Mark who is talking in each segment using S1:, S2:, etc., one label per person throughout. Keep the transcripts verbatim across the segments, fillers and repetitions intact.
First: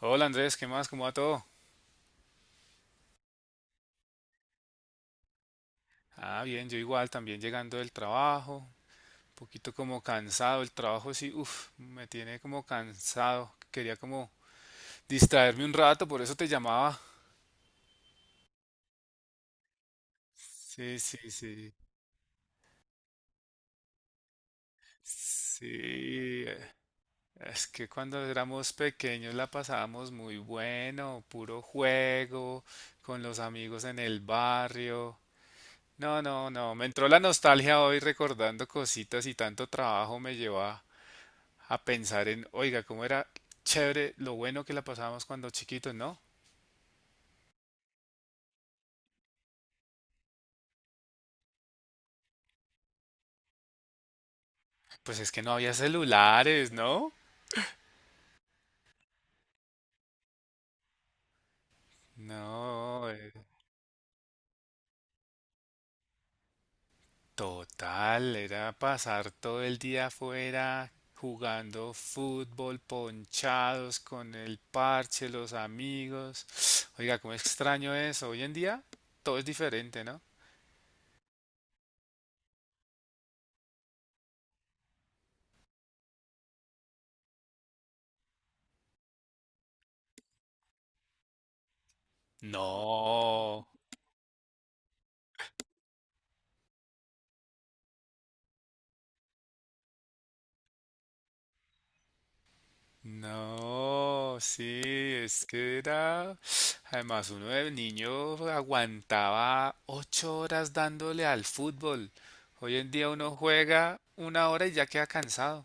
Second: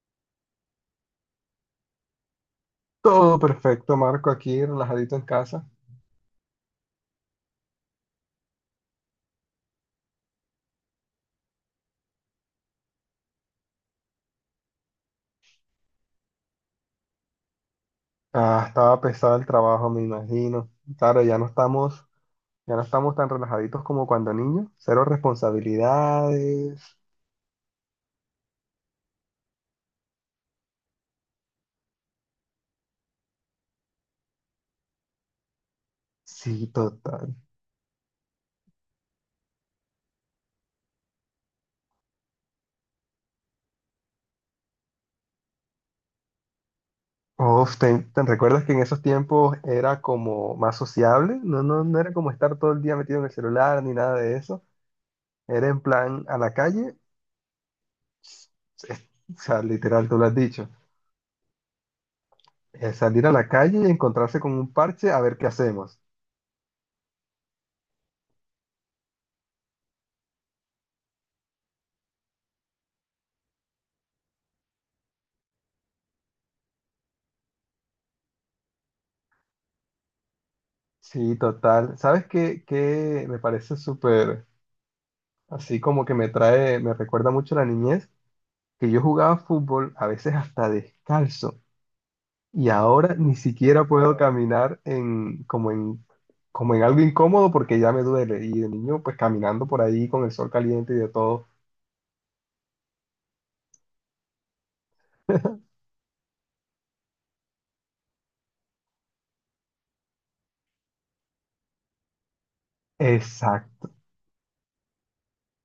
S1: Hola Andrés, ¿qué más? ¿Cómo va todo?
S2: Todo perfecto, Marco, aquí relajadito en casa.
S1: Ah, bien, yo igual, también llegando del trabajo, un poquito como cansado, el trabajo sí, uff, me tiene como cansado, quería como distraerme un rato, por eso te llamaba.
S2: Ah, estaba pesado el trabajo, me imagino.
S1: Sí,
S2: Claro,
S1: sí,
S2: ya no
S1: sí,
S2: estamos, ya no estamos tan relajaditos como cuando niños. Cero
S1: sí,
S2: responsabilidades.
S1: es que cuando éramos pequeños la pasábamos muy bueno, puro juego, con los amigos en el barrio. No, no,
S2: Sí,
S1: no, me entró la
S2: total.
S1: nostalgia hoy recordando cositas y tanto trabajo me llevó a pensar en, oiga, cómo era chévere lo bueno que la pasábamos cuando chiquitos, ¿no?
S2: Uf, ¿te, te recuerdas que en esos tiempos era como más sociable? No, no, no era como estar todo el día metido en el celular ni nada de eso.
S1: Pues es que no
S2: Era
S1: había
S2: en plan a la
S1: celulares,
S2: calle,
S1: ¿no?
S2: es- o sea, literal, tú lo has dicho. Eh,
S1: No,
S2: salir
S1: eh,
S2: a la calle y encontrarse con un parche a ver qué hacemos.
S1: total, era pasar todo el día afuera jugando fútbol, ponchados con el parche, los amigos. Oiga, cómo extraño eso. Hoy en día todo es diferente, ¿no?
S2: Sí, total. ¿Sabes qué, qué me parece súper, así como que me trae, me recuerda mucho a la niñez, que yo jugaba fútbol a veces hasta descalzo y ahora ni
S1: No.
S2: siquiera puedo caminar en, como en, como en algo incómodo porque ya me duele? Y de niño, pues caminando por ahí con el sol caliente y de todo.
S1: No, sí, es que era... Además, uno de niño aguantaba ocho horas dándole al fútbol. Hoy en día uno
S2: Exacto.
S1: juega una hora y ya queda cansado.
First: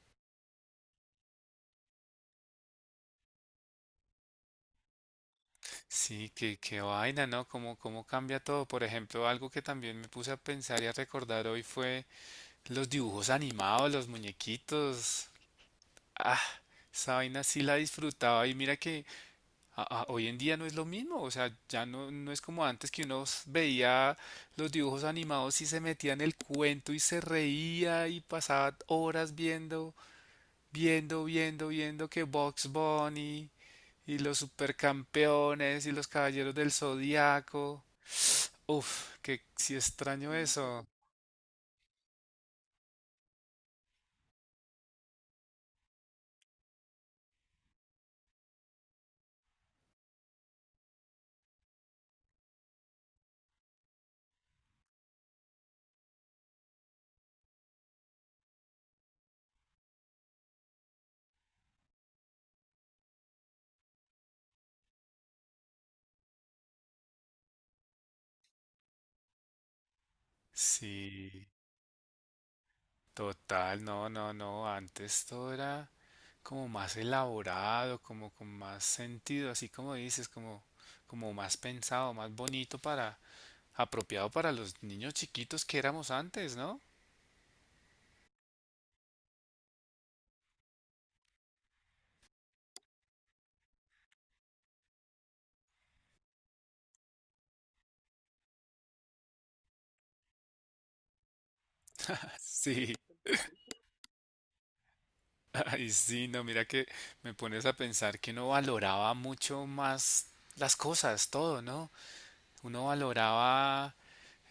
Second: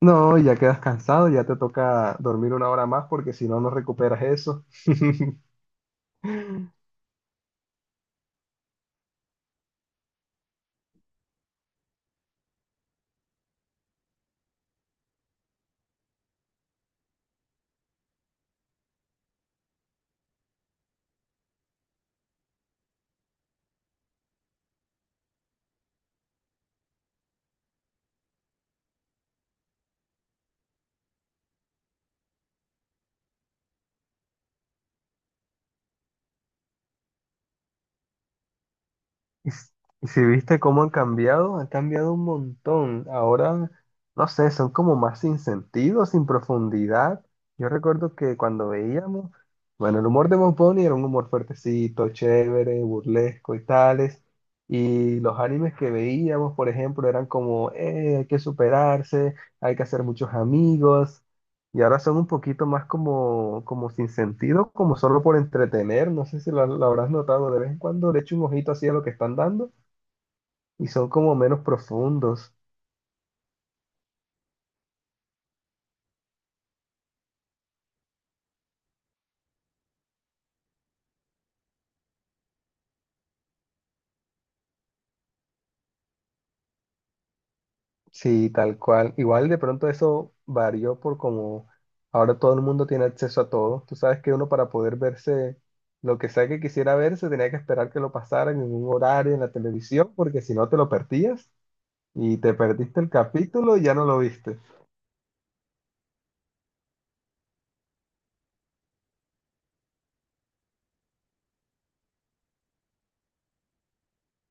S2: No, ya quedas cansado, ya te toca dormir una hora más porque si no, no recuperas eso.
S1: Sí, qué, qué vaina, ¿no? ¿Cómo, cómo cambia todo? Por ejemplo, algo que también me puse a pensar y a recordar hoy fue los dibujos animados, los muñequitos. Ah, esa vaina sí la disfrutaba y mira que a- a- hoy en día no es lo mismo, o sea, ya no, no es como antes que uno s- veía los dibujos animados y se metía en el cuento y se reía y pasaba horas viendo, viendo, viendo, viendo que Bugs Bunny y los supercampeones y los caballeros del Zodiaco. Uf, que
S2: Y, s-
S1: sí
S2: y si
S1: extraño
S2: viste cómo
S1: eso.
S2: han cambiado, han cambiado un montón. Ahora, no sé, son como más sin sentido, sin profundidad. Yo recuerdo que cuando veíamos, bueno, el humor de Bob Bunny era un humor fuertecito, chévere, burlesco y tales. Y los animes que veíamos, por ejemplo, eran como, eh, hay que superarse, hay que hacer muchos amigos. Y ahora son un poquito más como, como sin sentido, como solo por entretener. No sé si lo, lo habrás notado. De vez en cuando le echo un ojito así a lo que están dando y son como
S1: Sí,
S2: menos profundos.
S1: total, no, no, no, antes todo era como más elaborado, como con más sentido, así como dices, como, como más pensado, más bonito para, apropiado para los niños chiquitos que éramos antes, ¿no?
S2: Sí, tal cual. Igual de pronto eso varió por como ahora todo el mundo tiene acceso a todo. Tú sabes que uno para poder verse lo que sea que quisiera verse tenía que esperar que lo pasaran en un horario en la televisión, porque si no te lo perdías y te
S1: Sí,
S2: perdiste el capítulo y ya no lo viste.
S1: ay, sí, no, mira que me pones a pensar que uno valoraba mucho más las cosas, todo, ¿no? Uno valoraba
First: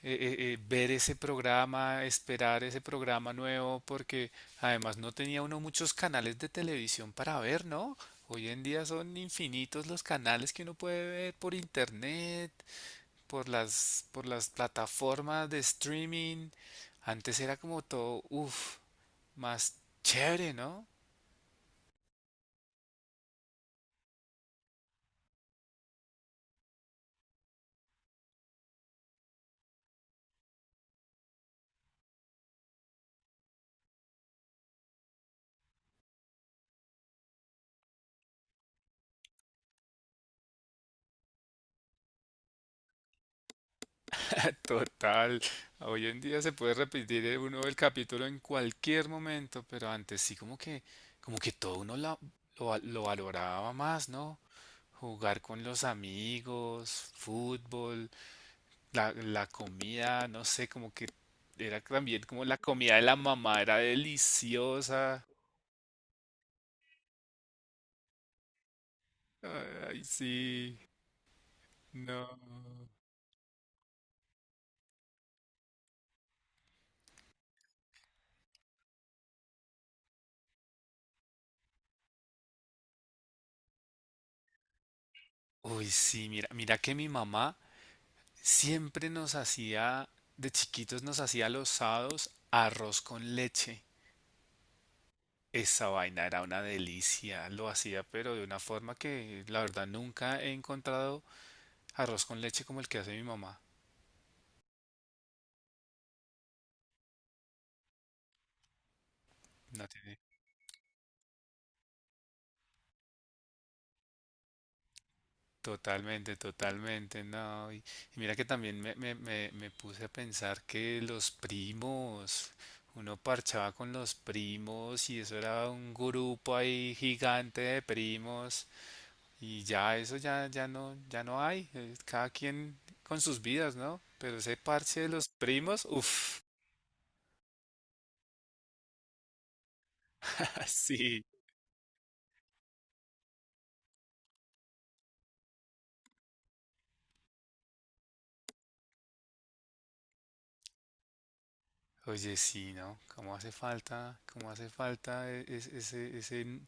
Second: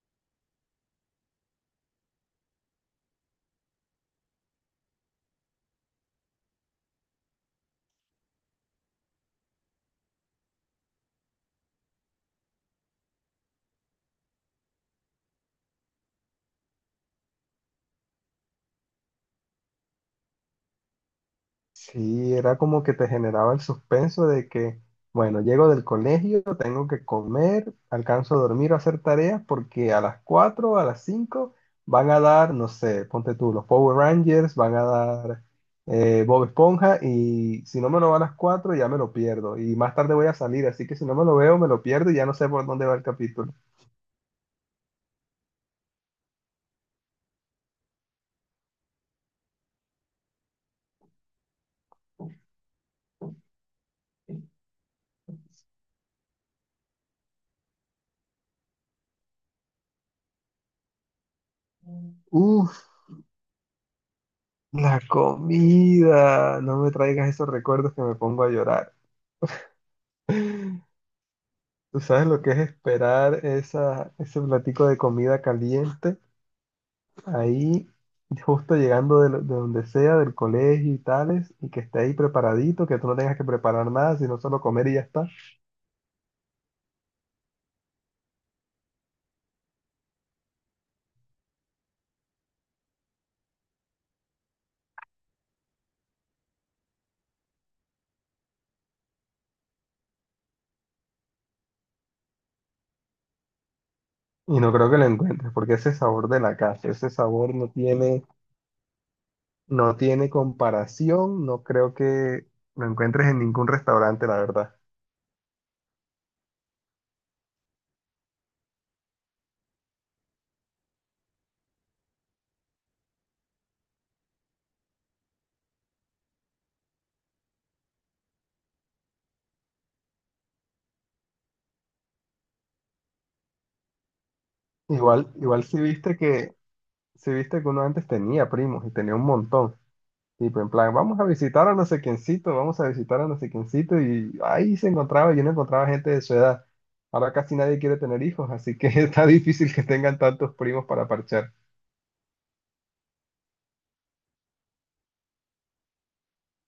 S1: eh, eh, eh, ver ese programa, esperar ese programa nuevo, porque además no tenía uno muchos canales de televisión para ver, ¿no? Hoy en día son infinitos los canales que uno puede ver por internet, por las, por las plataformas de streaming. Antes era como todo, uff, más chévere, ¿no?
S2: Sí, era como que te generaba el suspenso de que, bueno, llego del colegio, tengo que comer, alcanzo a dormir o hacer tareas porque a las cuatro, a las cinco van a dar, no sé, ponte tú, los Power Rangers, van a dar eh, Bob Esponja, y si no me lo va a las cuatro ya me lo pierdo y más tarde voy a salir, así que si no me lo veo me lo pierdo y ya no sé por dónde va el capítulo.
S1: Total, hoy en día se puede repetir eh, uno el capítulo en cualquier momento, pero antes sí como que, como que todo uno la- lo, va- lo valoraba más, ¿no? Jugar con los amigos, fútbol, la, la comida, no sé, como que era también como la
S2: Uf,
S1: comida de la mamá, era
S2: la
S1: deliciosa.
S2: comida, no me traigas esos recuerdos que me pongo a llorar.
S1: Ay, sí,
S2: ¿Tú sabes
S1: no.
S2: lo que es esperar esa, ese platico de comida caliente ahí, justo llegando de, lo- de donde sea, del colegio y tales, y que esté ahí preparadito, que tú no tengas que preparar nada, sino solo comer y ya está?
S1: Uy, sí, mira, mira que mi mamá siempre nos hacía, de chiquitos nos hacía los sábados arroz con leche. Esa vaina era una delicia, lo hacía pero de una forma que la verdad nunca he encontrado arroz con leche como el que hace mi mamá.
S2: Y no creo que lo encuentres, porque ese sabor de la casa, ese sabor no tiene,
S1: No
S2: no
S1: tiene-
S2: tiene comparación, no creo que lo encuentres en ningún restaurante, la verdad.
S1: Totalmente, totalmente, no. Y, y mira que también me, me, me, me puse a pensar que los primos, uno parchaba con los primos y eso era un grupo ahí gigante de primos. Y ya eso ya, ya no, ya no hay. eh, Cada quien con sus vidas, ¿no? Pero ese parche de los
S2: Igual, igual si
S1: primos,
S2: viste
S1: uff,
S2: que, si viste que uno antes tenía primos y tenía un montón. Tipo, en plan, vamos
S1: sí.
S2: a visitar a no sé quiéncito, vamos a visitar a no sé quiéncito, y ahí se encontraba, yo no encontraba gente de su edad. Ahora casi nadie quiere tener hijos, así que está difícil que tengan tantos primos para parchar.
S1: Oye, sí, ¿no? ¿Cómo hace falta, cómo hace falta e- es- ese, ese n-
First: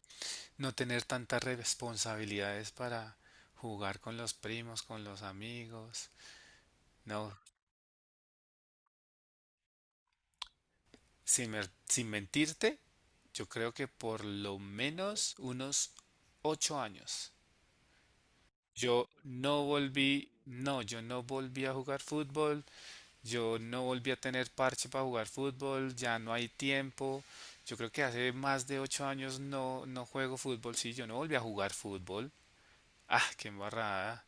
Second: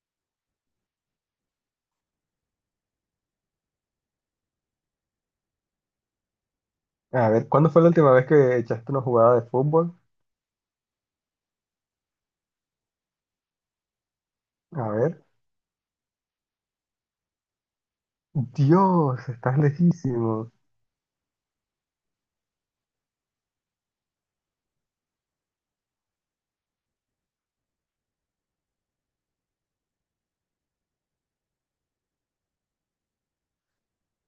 S1: no tener tantas responsabilidades para jugar con los primos, con los amigos?
S2: A
S1: No,
S2: ver, ¿cuándo fue la última vez que echaste una jugada de fútbol?
S1: sin, mer- sin mentirte, yo creo que por lo
S2: A ver.
S1: menos unos ocho años. Yo
S2: Dios,
S1: no
S2: estás
S1: volví,
S2: lejísimo.
S1: no, yo no volví a jugar fútbol. Yo no volví a tener parche para jugar fútbol, ya no hay tiempo. Yo creo que hace más de ocho años no, no juego fútbol, sí, yo no volví a jugar fútbol. Ah, qué embarrada.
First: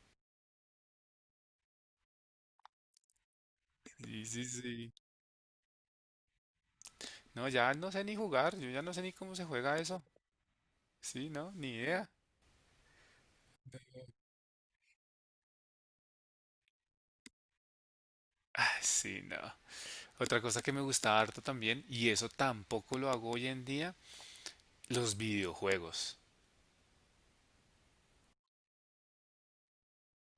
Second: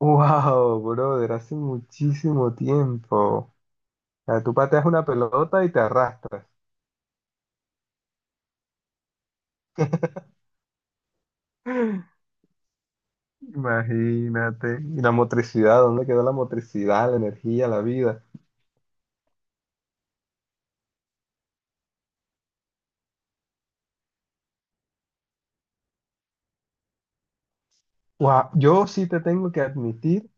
S2: Wow, brother, hace muchísimo tiempo. O
S1: Sí,
S2: sea,
S1: sí,
S2: tú pateas
S1: sí.
S2: una pelota y te arrastras.
S1: No, ya no sé ni jugar, yo ya no sé ni cómo se juega eso. Sí, no, ni idea.
S2: Imagínate. Y la motricidad, ¿dónde quedó la motricidad, la energía, la vida?
S1: Ah, sí, no. Otra cosa que me gustaba harto también, y eso tampoco lo hago hoy en día, los videojuegos.
S2: Guau, yo sí te tengo que admitir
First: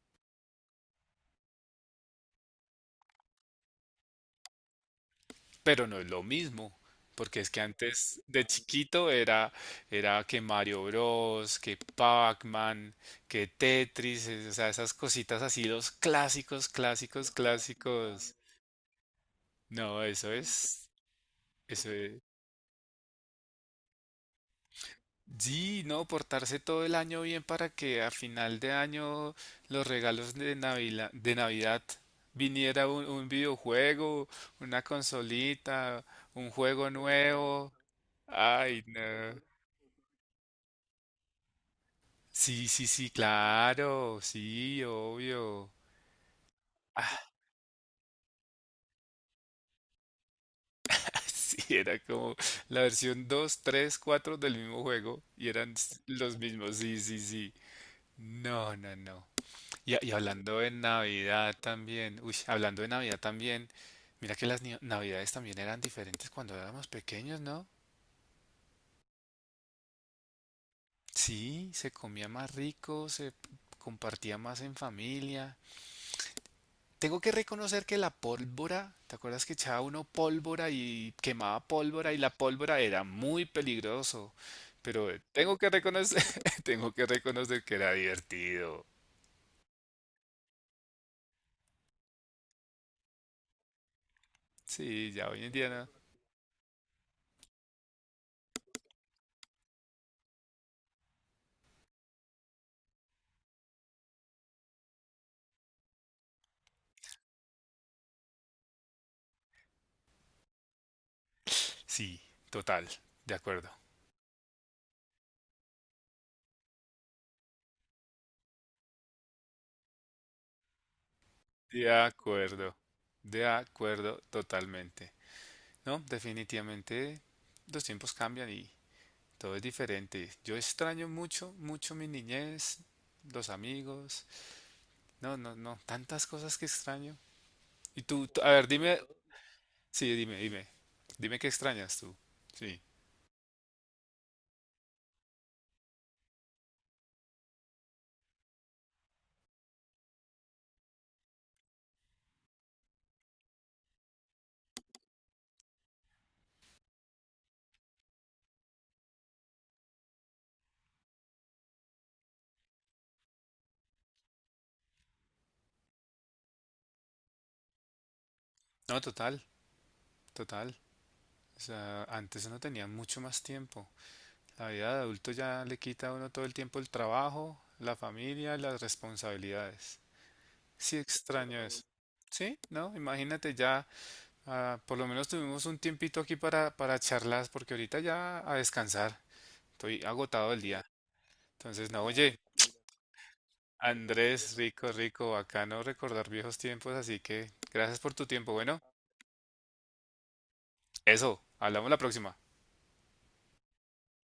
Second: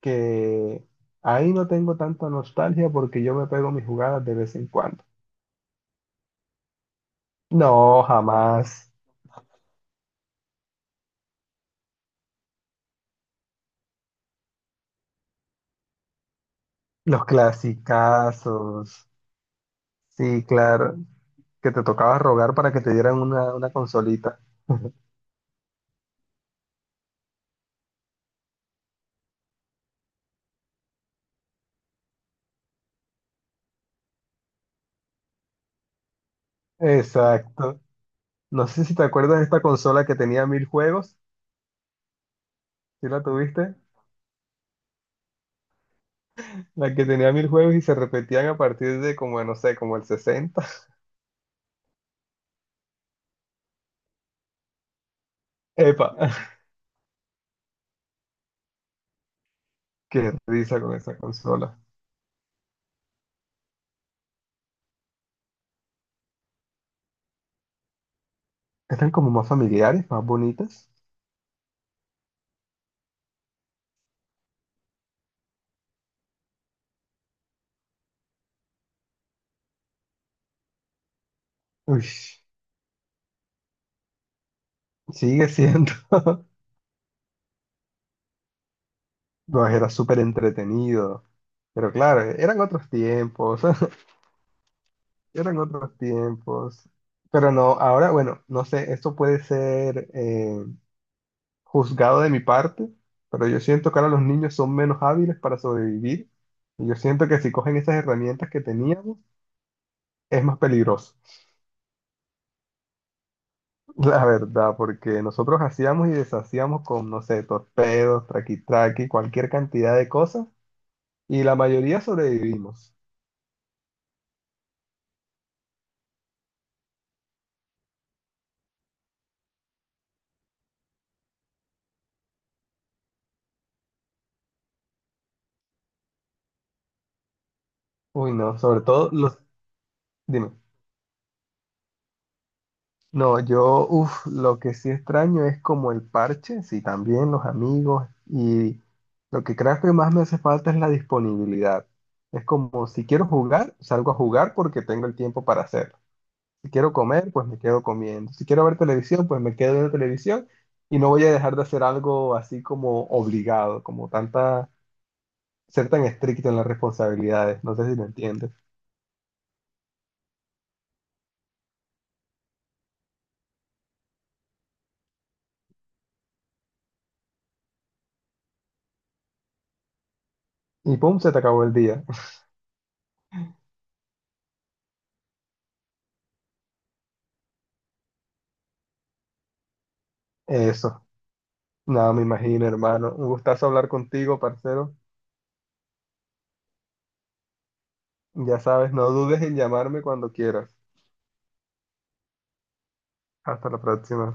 S2: que ahí no tengo tanta nostalgia porque yo me pego mis jugadas de vez en cuando.
S1: Pero no es lo mismo, porque es que
S2: No,
S1: antes de
S2: jamás.
S1: chiquito era, era, que Mario Bros, que Pac-Man, que Tetris, es- o sea, esas cositas así, los clásicos,
S2: Los
S1: clásicos, clásicos.
S2: clasicazos.
S1: No, eso
S2: Sí,
S1: es,
S2: claro. Que te
S1: eso
S2: tocaba
S1: es.
S2: rogar para que te dieran una, una consolita.
S1: Sí, no, portarse todo el año bien para que a final de año los regalos de Navidad, de Navidad viniera un, un videojuego, una consolita, un juego nuevo.
S2: Exacto. No
S1: Ay,
S2: sé si
S1: no.
S2: te acuerdas de esta consola que tenía mil juegos.
S1: Sí, sí, sí,
S2: ¿Sí la tuviste?
S1: claro, sí, obvio.
S2: La que tenía
S1: Ah,
S2: mil juegos y se repetían a partir de como, no sé, como el sesenta.
S1: sí, era como la versión dos, tres, cuatro del mismo juego y eran s-
S2: Epa,
S1: los mismos, sí, sí, sí. No, no, no. Y, a- y
S2: qué
S1: hablando de
S2: risa con esa
S1: Navidad
S2: consola.
S1: también, uy, hablando de Navidad también, mira que las ni- Navidades también eran diferentes cuando éramos pequeños, ¿no?
S2: Eran como más familiares, más bonitas.
S1: Sí, se comía más rico, se p- compartía más en familia. Tengo que reconocer que la pólvora, ¿te acuerdas que echaba uno pólvora y quemaba
S2: Uy,
S1: pólvora y la pólvora era muy peligroso? Pero eh,
S2: sigue
S1: tengo que
S2: siendo.
S1: reconocer, tengo que reconocer que era divertido.
S2: No, era súper entretenido. Pero claro, eran otros tiempos.
S1: Sí, ya hoy en
S2: Eran
S1: día no.
S2: otros tiempos. Pero no, ahora, bueno, no sé, esto puede ser eh, juzgado de mi parte, pero yo siento que ahora los niños son menos hábiles para sobrevivir. Y yo siento que si cogen esas herramientas que teníamos, es más peligroso.
S1: Sí, total, de acuerdo.
S2: La verdad, porque nosotros hacíamos y deshacíamos con, no sé, torpedos, traqui-traqui, cualquier cantidad de cosas, y la
S1: De
S2: mayoría
S1: acuerdo,
S2: sobrevivimos.
S1: de acuerdo totalmente. No, definitivamente los tiempos cambian y todo es diferente. Yo extraño mucho, mucho mi niñez, los amigos. No, no, no, tantas cosas que extraño. Y tú,
S2: Uy,
S1: tú- a
S2: no,
S1: ver,
S2: sobre
S1: dime,
S2: todo los...
S1: sí, dime,
S2: Dime.
S1: dime, dime qué extrañas tú. Sí,
S2: No, yo, uff, lo que sí extraño es como el parche, sí, también los amigos, y lo que creo que más me hace falta es la disponibilidad. Es como, si quiero jugar, salgo a jugar porque tengo el tiempo para hacerlo. Si quiero comer, pues me quedo comiendo. Si quiero ver televisión, pues me quedo viendo televisión y no voy a dejar de hacer algo así como obligado, como tanta, ser tan estricto en las responsabilidades. No sé si me entiendes.
S1: no, total, total. O sea, antes uno tenía mucho más tiempo. La vida de adulto ya le quita a uno todo el tiempo el trabajo, la familia, las responsabilidades.
S2: Y
S1: Sí
S2: pum, se te
S1: extraño
S2: acabó el
S1: eso.
S2: día.
S1: Sí, no, imagínate ya, ah, por lo menos tuvimos un tiempito aquí para, para charlas, porque ahorita ya a descansar. Estoy agotado el día.
S2: Eso.
S1: Entonces, no,
S2: Nada, me
S1: oye.
S2: imagino, hermano. Un gustazo hablar contigo,
S1: Andrés, rico,
S2: parcero.
S1: rico, bacano recordar viejos tiempos, así que gracias por tu tiempo.
S2: Ya
S1: Bueno,
S2: sabes, no dudes en llamarme cuando quieras.
S1: eso, hablamos la próxima.
S2: Hasta la próxima.